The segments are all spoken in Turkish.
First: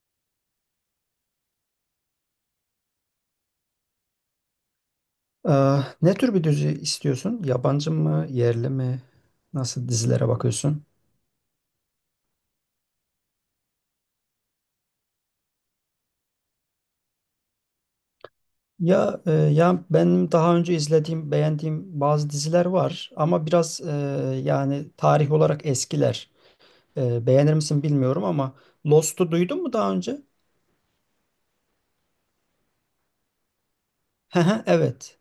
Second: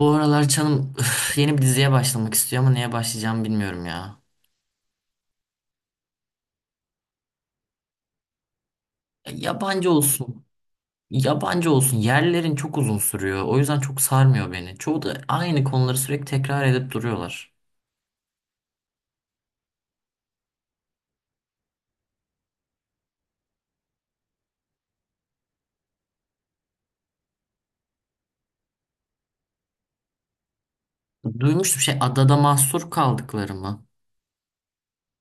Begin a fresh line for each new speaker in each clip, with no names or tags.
Bu aralar canım üf, yeni bir diziye başlamak istiyor ama neye başlayacağımı bilmiyorum ya.
Ee, ne tür bir dizi istiyorsun? Yabancı mı, yerli mi?
Ya
Nasıl
yabancı
dizilere
olsun.
bakıyorsun?
Yabancı olsun. Yerlerin çok uzun sürüyor. O yüzden çok sarmıyor beni. Çoğu da aynı konuları sürekli tekrar edip duruyorlar.
Ya benim daha önce izlediğim, beğendiğim bazı diziler var ama biraz yani tarih olarak eskiler. Beğenir misin bilmiyorum ama Lost'u duydun mu daha önce?
Duymuştum, şey, adada mahsur kaldıkları mı?
Hı hı, evet.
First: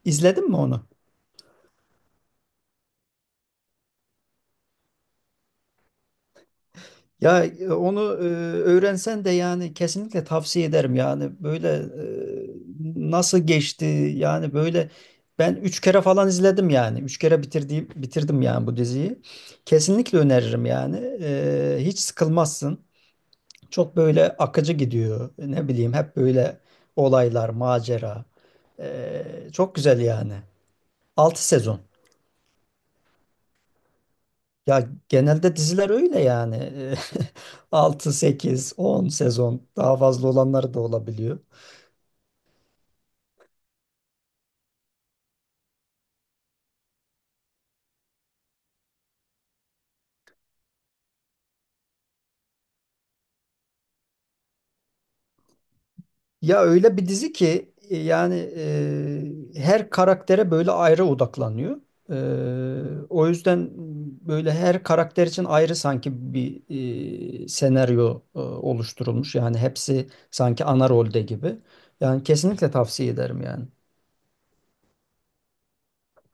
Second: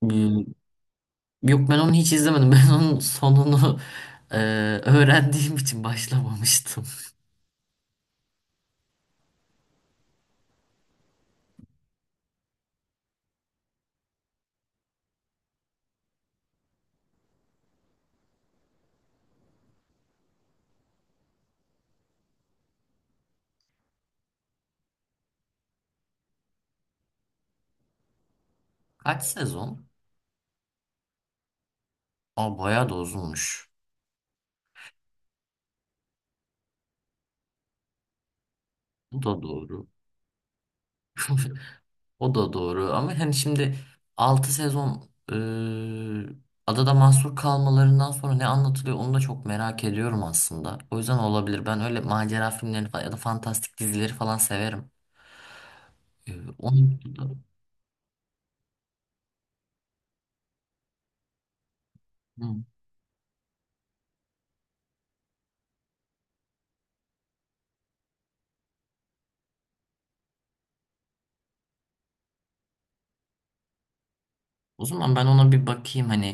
Hmm.
İzledin mi onu?
Yok, ben onu hiç izlemedim. Ben onun sonunu e, öğrendiğim için başlamamıştım.
Ya onu öğrensen de yani kesinlikle tavsiye ederim. Yani böyle nasıl geçti yani. Böyle ben üç kere falan izledim yani üç kere bitirdim yani bu diziyi. Kesinlikle öneririm yani. Hiç sıkılmazsın, çok böyle akıcı gidiyor, ne bileyim hep böyle olaylar, macera. E,
Kaç
çok
sezon?
güzel yani. Altı sezon.
Aa bayağı da uzunmuş.
Ya genelde diziler öyle yani. Altı, sekiz, 10
Bu da
sezon,
doğru.
daha fazla olanları da olabiliyor.
O da doğru ama hani şimdi 6 sezon, adada mahsur kalmalarından sonra ne anlatılıyor onu da çok merak ediyorum aslında. O yüzden olabilir. Ben öyle macera filmlerini falan ya da fantastik dizileri falan severim. E,
Ya öyle
onun.
bir dizi ki yani her karaktere böyle ayrı odaklanıyor.
Hı.
O yüzden böyle her karakter için ayrı sanki bir senaryo oluşturulmuş. Yani hepsi sanki ana rolde gibi. Yani kesinlikle tavsiye ederim yani.
O zaman ben ona bir bakayım, hani,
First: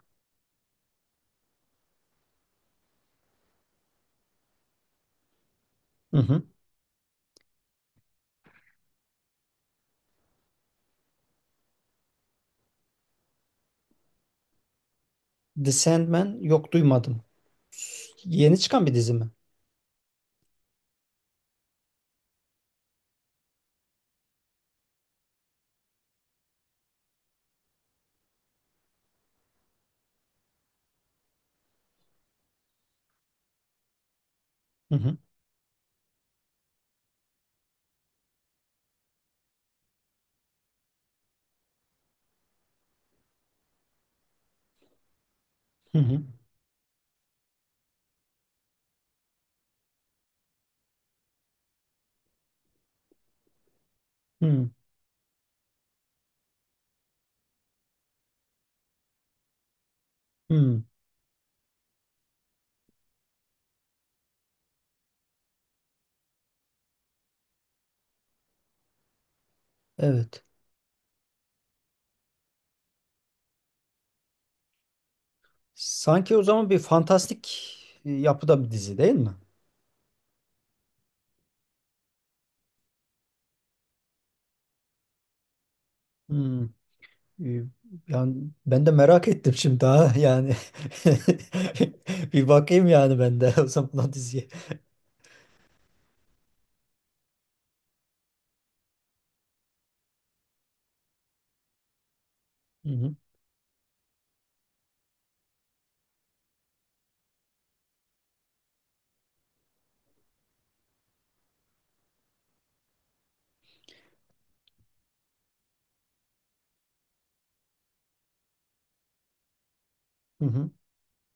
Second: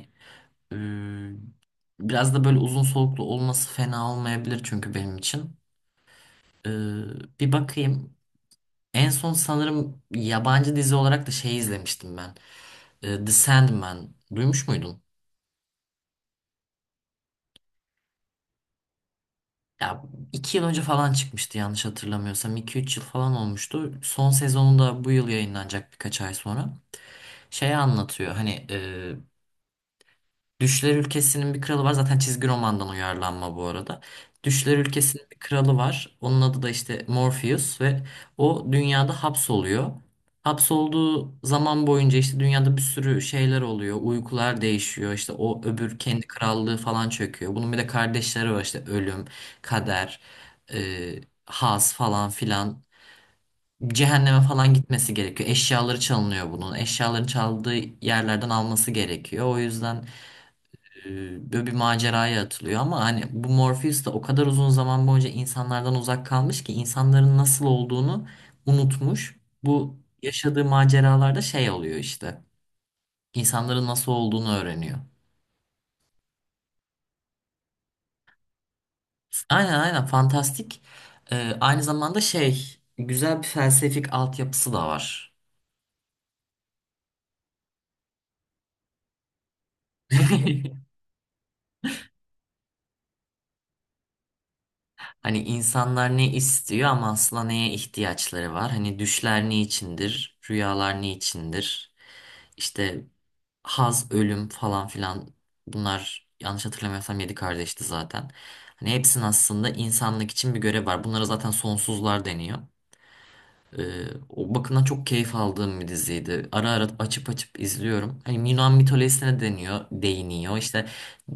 e, biraz da böyle uzun soluklu olması fena olmayabilir çünkü benim için.
Hı hı.
E, bir bakayım. En son sanırım yabancı dizi olarak da şey izlemiştim ben. E, The Sandman. Duymuş muydun?
The Sandman, yok duymadım. Yeni çıkan bir dizi mi?
Ya 2 yıl önce falan çıkmıştı yanlış hatırlamıyorsam. İki üç yıl falan olmuştu. Son sezonu da bu yıl yayınlanacak, birkaç ay sonra. Şey anlatıyor, hani, Düşler Ülkesi'nin bir kralı var. Zaten çizgi romandan uyarlanma bu arada. Düşler
Hı hı.
Ülkesi'nin bir kralı var. Onun adı da işte Morpheus ve o dünyada hapsoluyor. Hapsolduğu zaman boyunca işte dünyada bir sürü şeyler oluyor. Uykular değişiyor. İşte o öbür
Hı hı.
kendi krallığı falan çöküyor. Bunun bir de kardeşleri var, işte ölüm, kader, e, haz falan filan. Cehenneme
Hı.
falan gitmesi gerekiyor. Eşyaları çalınıyor bunun. Eşyaları çaldığı yerlerden alması gerekiyor. O yüzden
Hmm,
böyle bir maceraya atılıyor ama hani bu Morpheus da o kadar uzun zaman boyunca insanlardan uzak kalmış ki insanların nasıl olduğunu unutmuş. Bu
evet.
yaşadığı maceralarda şey oluyor işte. İnsanların nasıl olduğunu öğreniyor.
Sanki o zaman bir fantastik yapıda bir dizi, değil mi?
Aynen, aynen, fantastik. E, aynı zamanda şey, güzel bir felsefik altyapısı da var.
Hmm, e, yani ben de merak ettim şimdi daha yani. Bir bakayım yani ben de o zaman o diziye.
Hani insanlar ne istiyor ama aslında neye ihtiyaçları var? Hani düşler ne içindir? Rüyalar ne içindir?
Hı
İşte
hı,
Haz, Ölüm falan filan, bunlar yanlış hatırlamıyorsam 7 kardeşti zaten. Hani hepsinin aslında insanlık için bir görev var. Bunlara zaten sonsuzlar deniyor. O bakımdan çok keyif aldığım bir diziydi. Ara ara açıp açıp izliyorum. Hani Yunan mitolojisine deniyor,
hı
değiniyor.
hı.
İşte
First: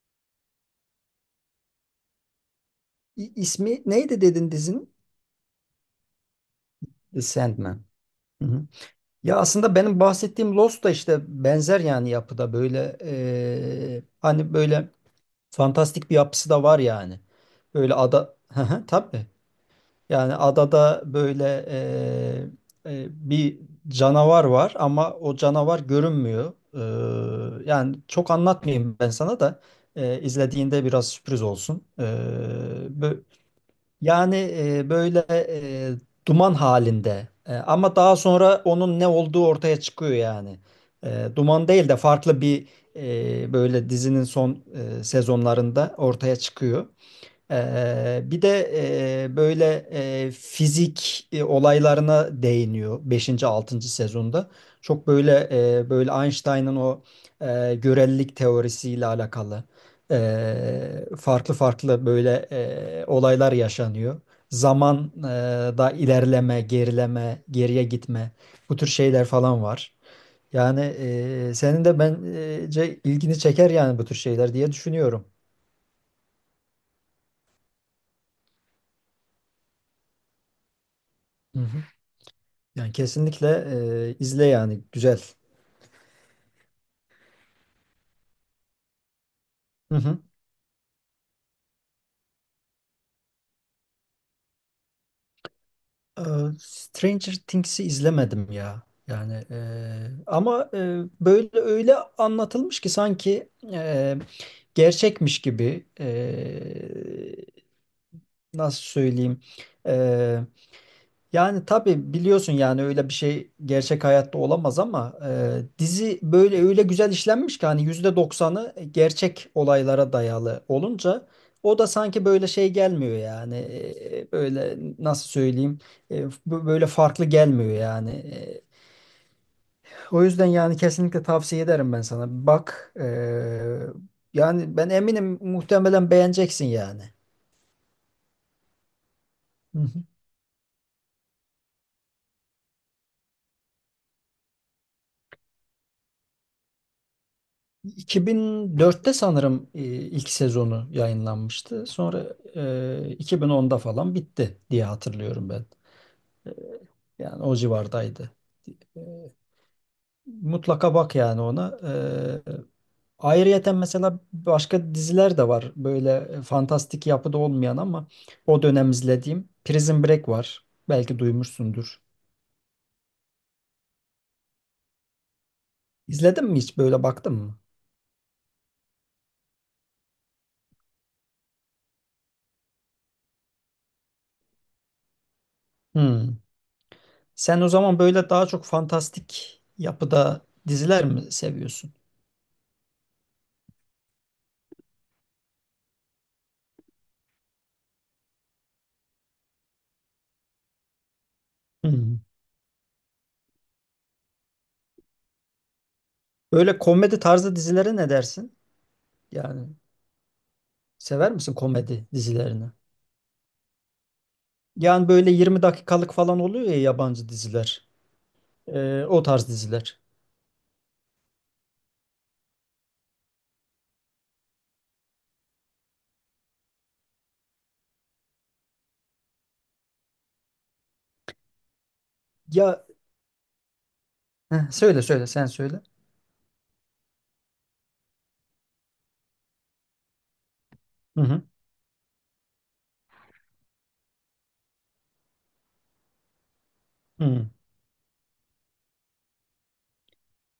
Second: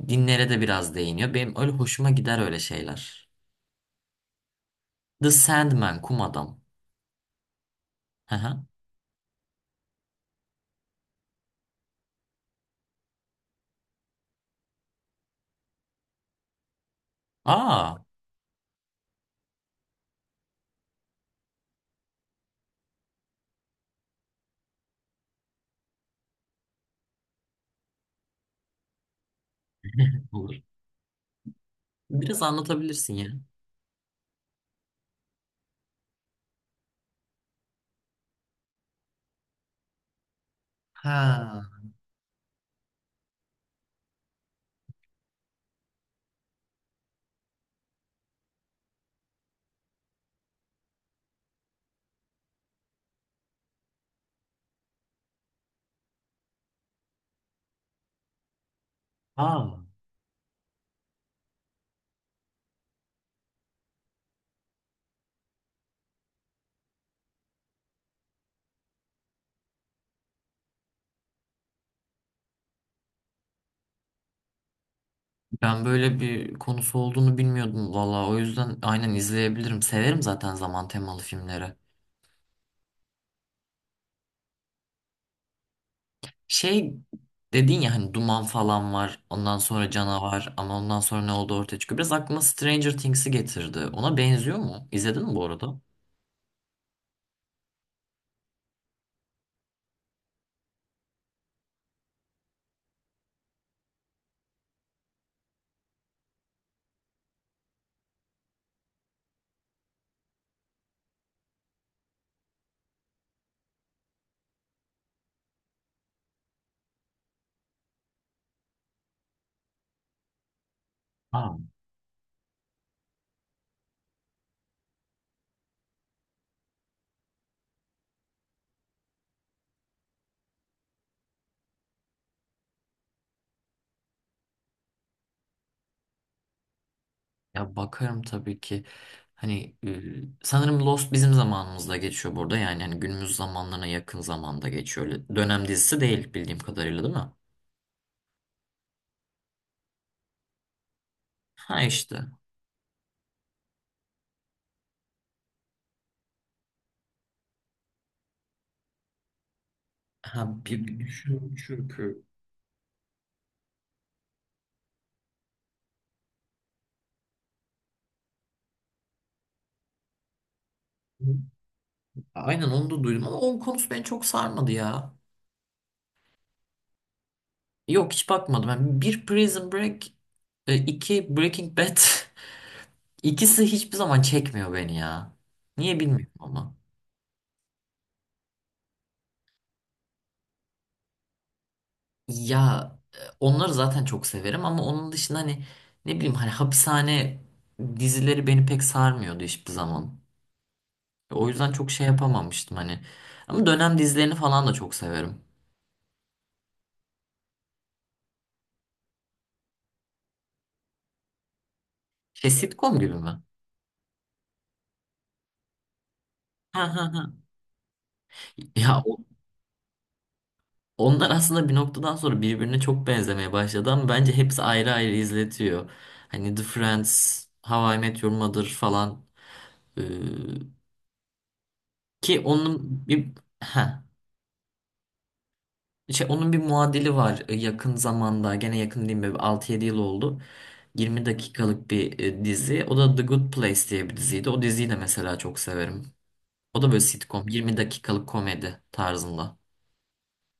dinlere de biraz değiniyor. Benim öyle hoşuma gider öyle şeyler.
İsmi neydi dedin dizinin?
The Sandman, Kum Adam.
The Sandman.
Hı
Hı
hı.
hı. Ya aslında benim bahsettiğim Lost da işte benzer yani yapıda böyle, hani böyle fantastik bir yapısı da var yani. Böyle
Aa.
ada. Hı hı, tabii. Yani adada böyle bir canavar var ama o canavar görünmüyor. Yani çok anlatmayayım ben sana da,
Olur.
izlediğinde biraz sürpriz olsun.
Biraz anlatabilirsin
Bö-
ya.
yani böyle duman halinde, ama daha sonra onun ne olduğu ortaya çıkıyor yani. Duman
Ha.
değil de farklı bir, böyle dizinin son sezonlarında ortaya çıkıyor. Bir de böyle fizik olaylarına değiniyor beşinci altıncı sezonda. Çok böyle böyle Einstein'ın o görelilik teorisiyle alakalı
Aa.
farklı farklı böyle olaylar yaşanıyor. Zaman da ilerleme, gerileme, geriye gitme, bu tür şeyler falan var. Yani senin de bence ilgini çeker yani, bu tür şeyler diye düşünüyorum.
Ben böyle bir konusu olduğunu bilmiyordum valla. O yüzden aynen izleyebilirim. Severim zaten zaman temalı
Hı
filmleri.
hı. Yani kesinlikle izle yani, güzel.
Şey dedin ya, hani duman falan var. Ondan sonra
Hı hı.
canavar, ama ondan sonra ne oldu ortaya çıkıyor. Biraz aklıma Stranger Things'i getirdi. Ona benziyor mu? İzledin mi bu arada?
E, Stranger Things'i izlemedim ya. Yani ama böyle öyle anlatılmış ki sanki gerçekmiş gibi, nasıl söyleyeyim, e, yani tabii biliyorsun yani öyle bir şey gerçek hayatta olamaz ama dizi böyle öyle güzel işlenmiş ki hani %90'ı gerçek olaylara dayalı olunca
Aa,
o da sanki böyle şey gelmiyor yani, böyle nasıl söyleyeyim, böyle farklı gelmiyor yani. O yüzden yani kesinlikle tavsiye ederim ben sana. Bak, yani ben eminim muhtemelen beğeneceksin yani.
ya bakarım tabii ki. Hani,
Hı hı.
sanırım Lost bizim zamanımızda geçiyor burada. Yani hani günümüz zamanlarına yakın zamanda geçiyor. Öyle dönem dizisi değil bildiğim kadarıyla, değil mi?
2004'te sanırım ilk sezonu
Ha
yayınlanmıştı.
işte.
Sonra 2010'da falan bitti diye hatırlıyorum ben. Yani o civardaydı. E,
Ha
Mutlaka
bir,
bak yani
düşünüyorum
ona.
çünkü.
E, Ayrıyeten mesela başka diziler de var. Böyle fantastik yapıda olmayan ama o dönem izlediğim Prison Break var. Belki duymuşsundur.
Aynen, onu da duydum ama onun konusu beni çok sarmadı ya.
İzledin mi, hiç böyle baktın mı?
Yok, hiç bakmadım. Yani bir Prison Break, iki Breaking Bad. İkisi hiçbir zaman çekmiyor beni ya. Niye bilmiyorum
Hmm.
ama.
Sen o zaman böyle daha çok fantastik yapıda diziler mi seviyorsun?
Ya onları zaten çok severim ama onun dışında, hani, ne bileyim, hani, hapishane dizileri beni pek sarmıyordu hiçbir zaman. O yüzden çok şey
Hmm.
yapamamıştım hani. Ama dönem dizilerini falan da çok severim.
Böyle komedi tarzı dizilere ne dersin? Yani sever misin komedi
Şey,
dizilerini?
sitcom gibi mi?
Yani böyle 20 dakikalık falan oluyor ya,
Ha ha ha.
yabancı diziler.
Ya
O tarz diziler.
onlar aslında bir noktadan sonra birbirine çok benzemeye başladı ama bence hepsi ayrı ayrı izletiyor. Hani The Friends, How I Met Your Mother falan. Ee, ki
Ya,
onun bir, ha,
heh, söyle söyle, sen söyle.
şey, onun bir muadili var. Yakın zamanda, gene yakın değil mi, 6-7 yıl oldu.
Hı
20
hı.
dakikalık bir dizi. O da The Good Place diye bir diziydi. O diziyi de mesela çok severim. O da böyle sitcom,
Hı.
20 dakikalık komedi tarzında.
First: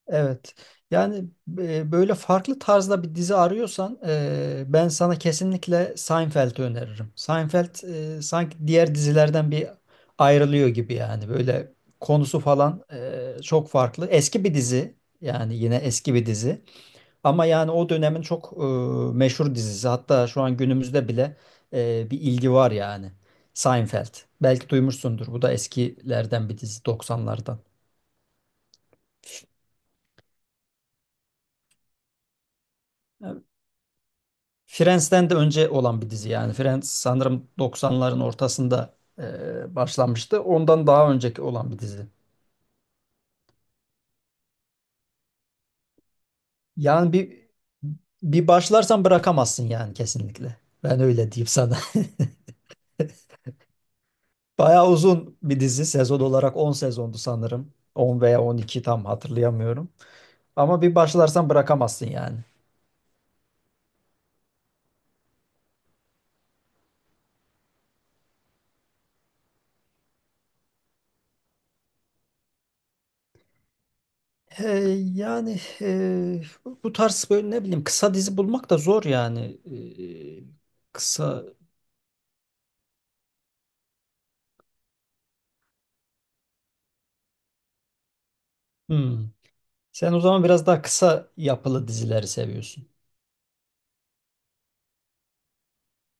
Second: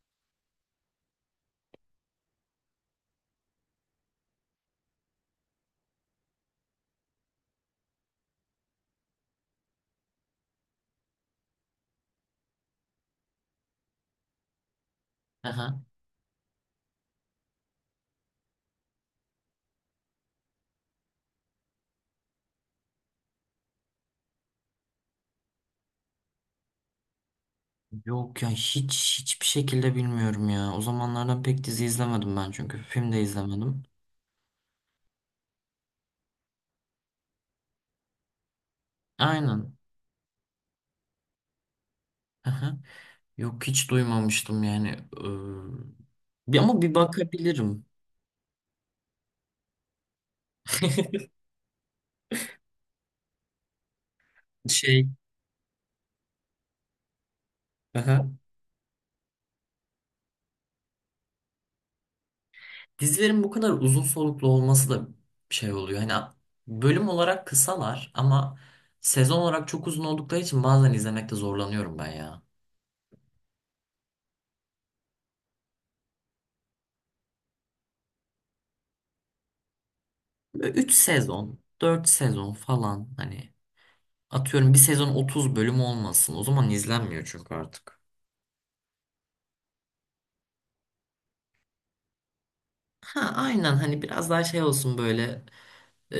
Evet. Yani böyle farklı tarzda bir dizi arıyorsan, ben sana kesinlikle Seinfeld'i öneririm. Seinfeld sanki diğer dizilerden bir ayrılıyor gibi yani. Böyle konusu falan çok farklı. Eski bir dizi yani, yine eski bir dizi. Ama yani o dönemin çok meşhur dizisi. Hatta şu an günümüzde bile bir ilgi var yani. Seinfeld. Belki duymuşsundur. Bu da eskilerden bir dizi, doksanlardan.
Yok ya, hiç hiçbir şekilde bilmiyorum ya. O zamanlardan pek dizi izlemedim ben, çünkü film de izlemedim.
Friends'ten de önce olan bir dizi yani. Friends sanırım 90'ların ortasında
Aynen.
başlanmıştı. Ondan daha önceki olan bir dizi.
Aha. Yok, hiç duymamıştım yani. Ama bir
Yani bir
bakabilirim.
bir başlarsan bırakamazsın yani, kesinlikle. Ben öyle diyeyim sana. Bayağı
Şey,
uzun bir dizi. Sezon olarak 10 sezondu sanırım. 10
aha.
veya 12, tam hatırlayamıyorum. Ama bir başlarsan bırakamazsın yani.
Dizilerin bu kadar uzun soluklu olması da şey oluyor. Hani bölüm olarak kısalar ama sezon olarak çok uzun oldukları için bazen izlemekte zorlanıyorum ben ya.
Ee, yani bu tarz böyle ne bileyim, kısa dizi bulmak da zor yani.
3
Kısa.
sezon, 4 sezon falan, hani, atıyorum bir sezon 30 bölüm olmasın. O zaman izlenmiyor çünkü artık.
Hmm. Sen o zaman biraz daha kısa yapılı dizileri seviyorsun.
Ha aynen, hani biraz daha şey olsun böyle, e,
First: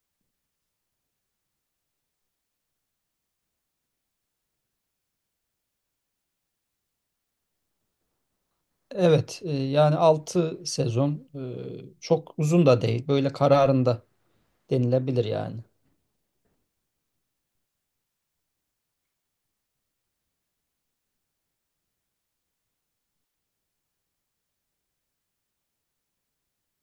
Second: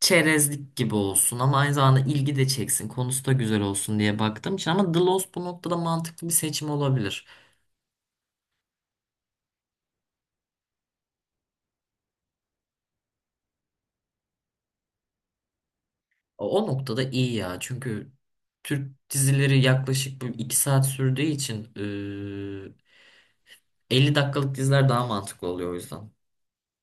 çerezlik gibi olsun ama aynı zamanda ilgi de çeksin. Konusu da güzel olsun diye baktığım için, ama The Lost bu noktada mantıklı bir seçim olabilir.
Evet, yani 6 sezon çok uzun da değil. Böyle kararında denilebilir yani.
O, o noktada iyi ya, çünkü Türk dizileri yaklaşık bu 2 saat sürdüğü için 50 dakikalık diziler daha mantıklı oluyor o yüzden.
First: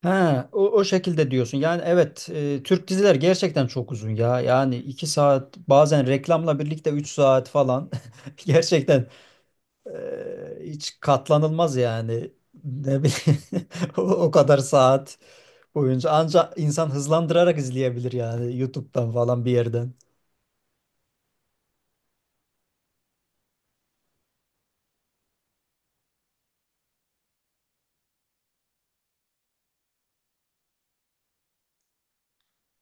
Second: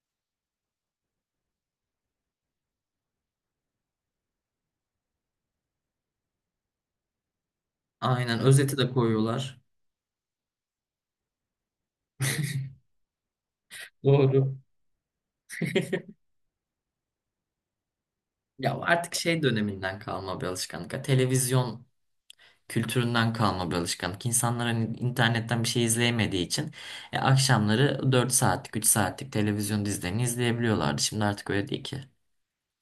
Ha, o şekilde diyorsun. Yani evet, Türk diziler gerçekten çok uzun ya. Yani 2 saat, bazen reklamla birlikte 3 saat falan.
Aynen, özeti de
Gerçekten,
koyuyorlar.
e, hiç katlanılmaz yani. Ne bileyim, o
Doğru.
kadar saat boyunca ancak insan hızlandırarak izleyebilir yani,
Ya
YouTube'dan
artık şey
falan bir yerden.
döneminden kalma bir alışkanlık, ya, televizyon kültüründen kalma bir alışkanlık. İnsanlar hani internetten bir şey izleyemediği için akşamları 4 saatlik, 3 saatlik televizyon dizilerini izleyebiliyorlardı. Şimdi artık öyle değil ki.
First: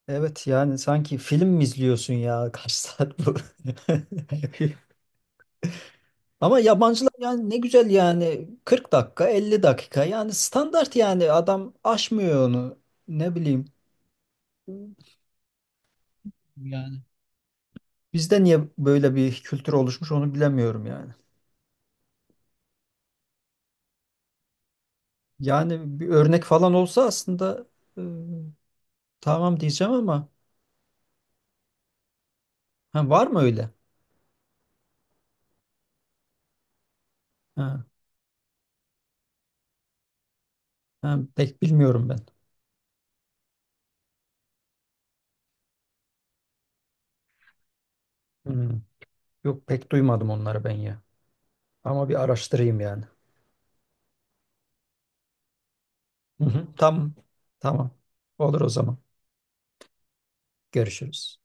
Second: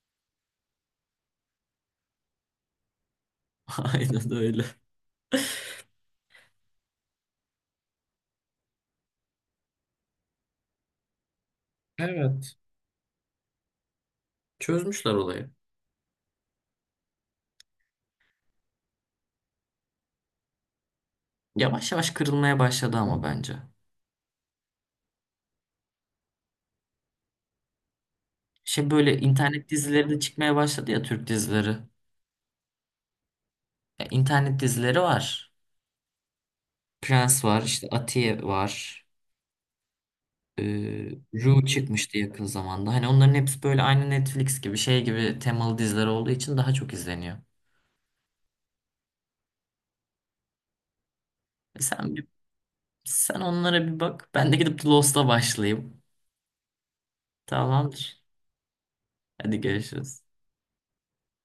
Evet yani sanki film mi izliyorsun ya? Kaç saat bu?
Aynen öyle.
Ama yabancılar yani ne güzel yani, 40 dakika, 50 dakika yani standart, yani adam aşmıyor
Evet.
onu, ne bileyim.
Çözmüşler olayı.
Yani bizde niye böyle bir kültür oluşmuş onu bilemiyorum yani.
Yavaş yavaş kırılmaya başladı ama bence.
Yani bir örnek falan olsa aslında, e,
Şey, böyle
tamam
internet
diyeceğim
dizileri de
ama,
çıkmaya başladı ya, Türk dizileri.
ha, var mı öyle?
Ya, internet dizileri var. Prens var,
Ha,
işte Atiye var. Ee,
ha, pek
Ru
bilmiyorum
çıkmıştı
ben.
yakın zamanda. Hani onların hepsi böyle aynı Netflix gibi, şey gibi temalı diziler olduğu için daha çok izleniyor.
Hmm. Yok pek duymadım onları ben ya.
E
Ama
sen
bir
bir,
araştırayım yani.
sen onlara bir bak. Ben de gidip The Lost'a başlayayım.
Hı hı, tamam. Tamam.
Tamamdır.
Olur o zaman.
Hadi görüşürüz.
Görüşürüz.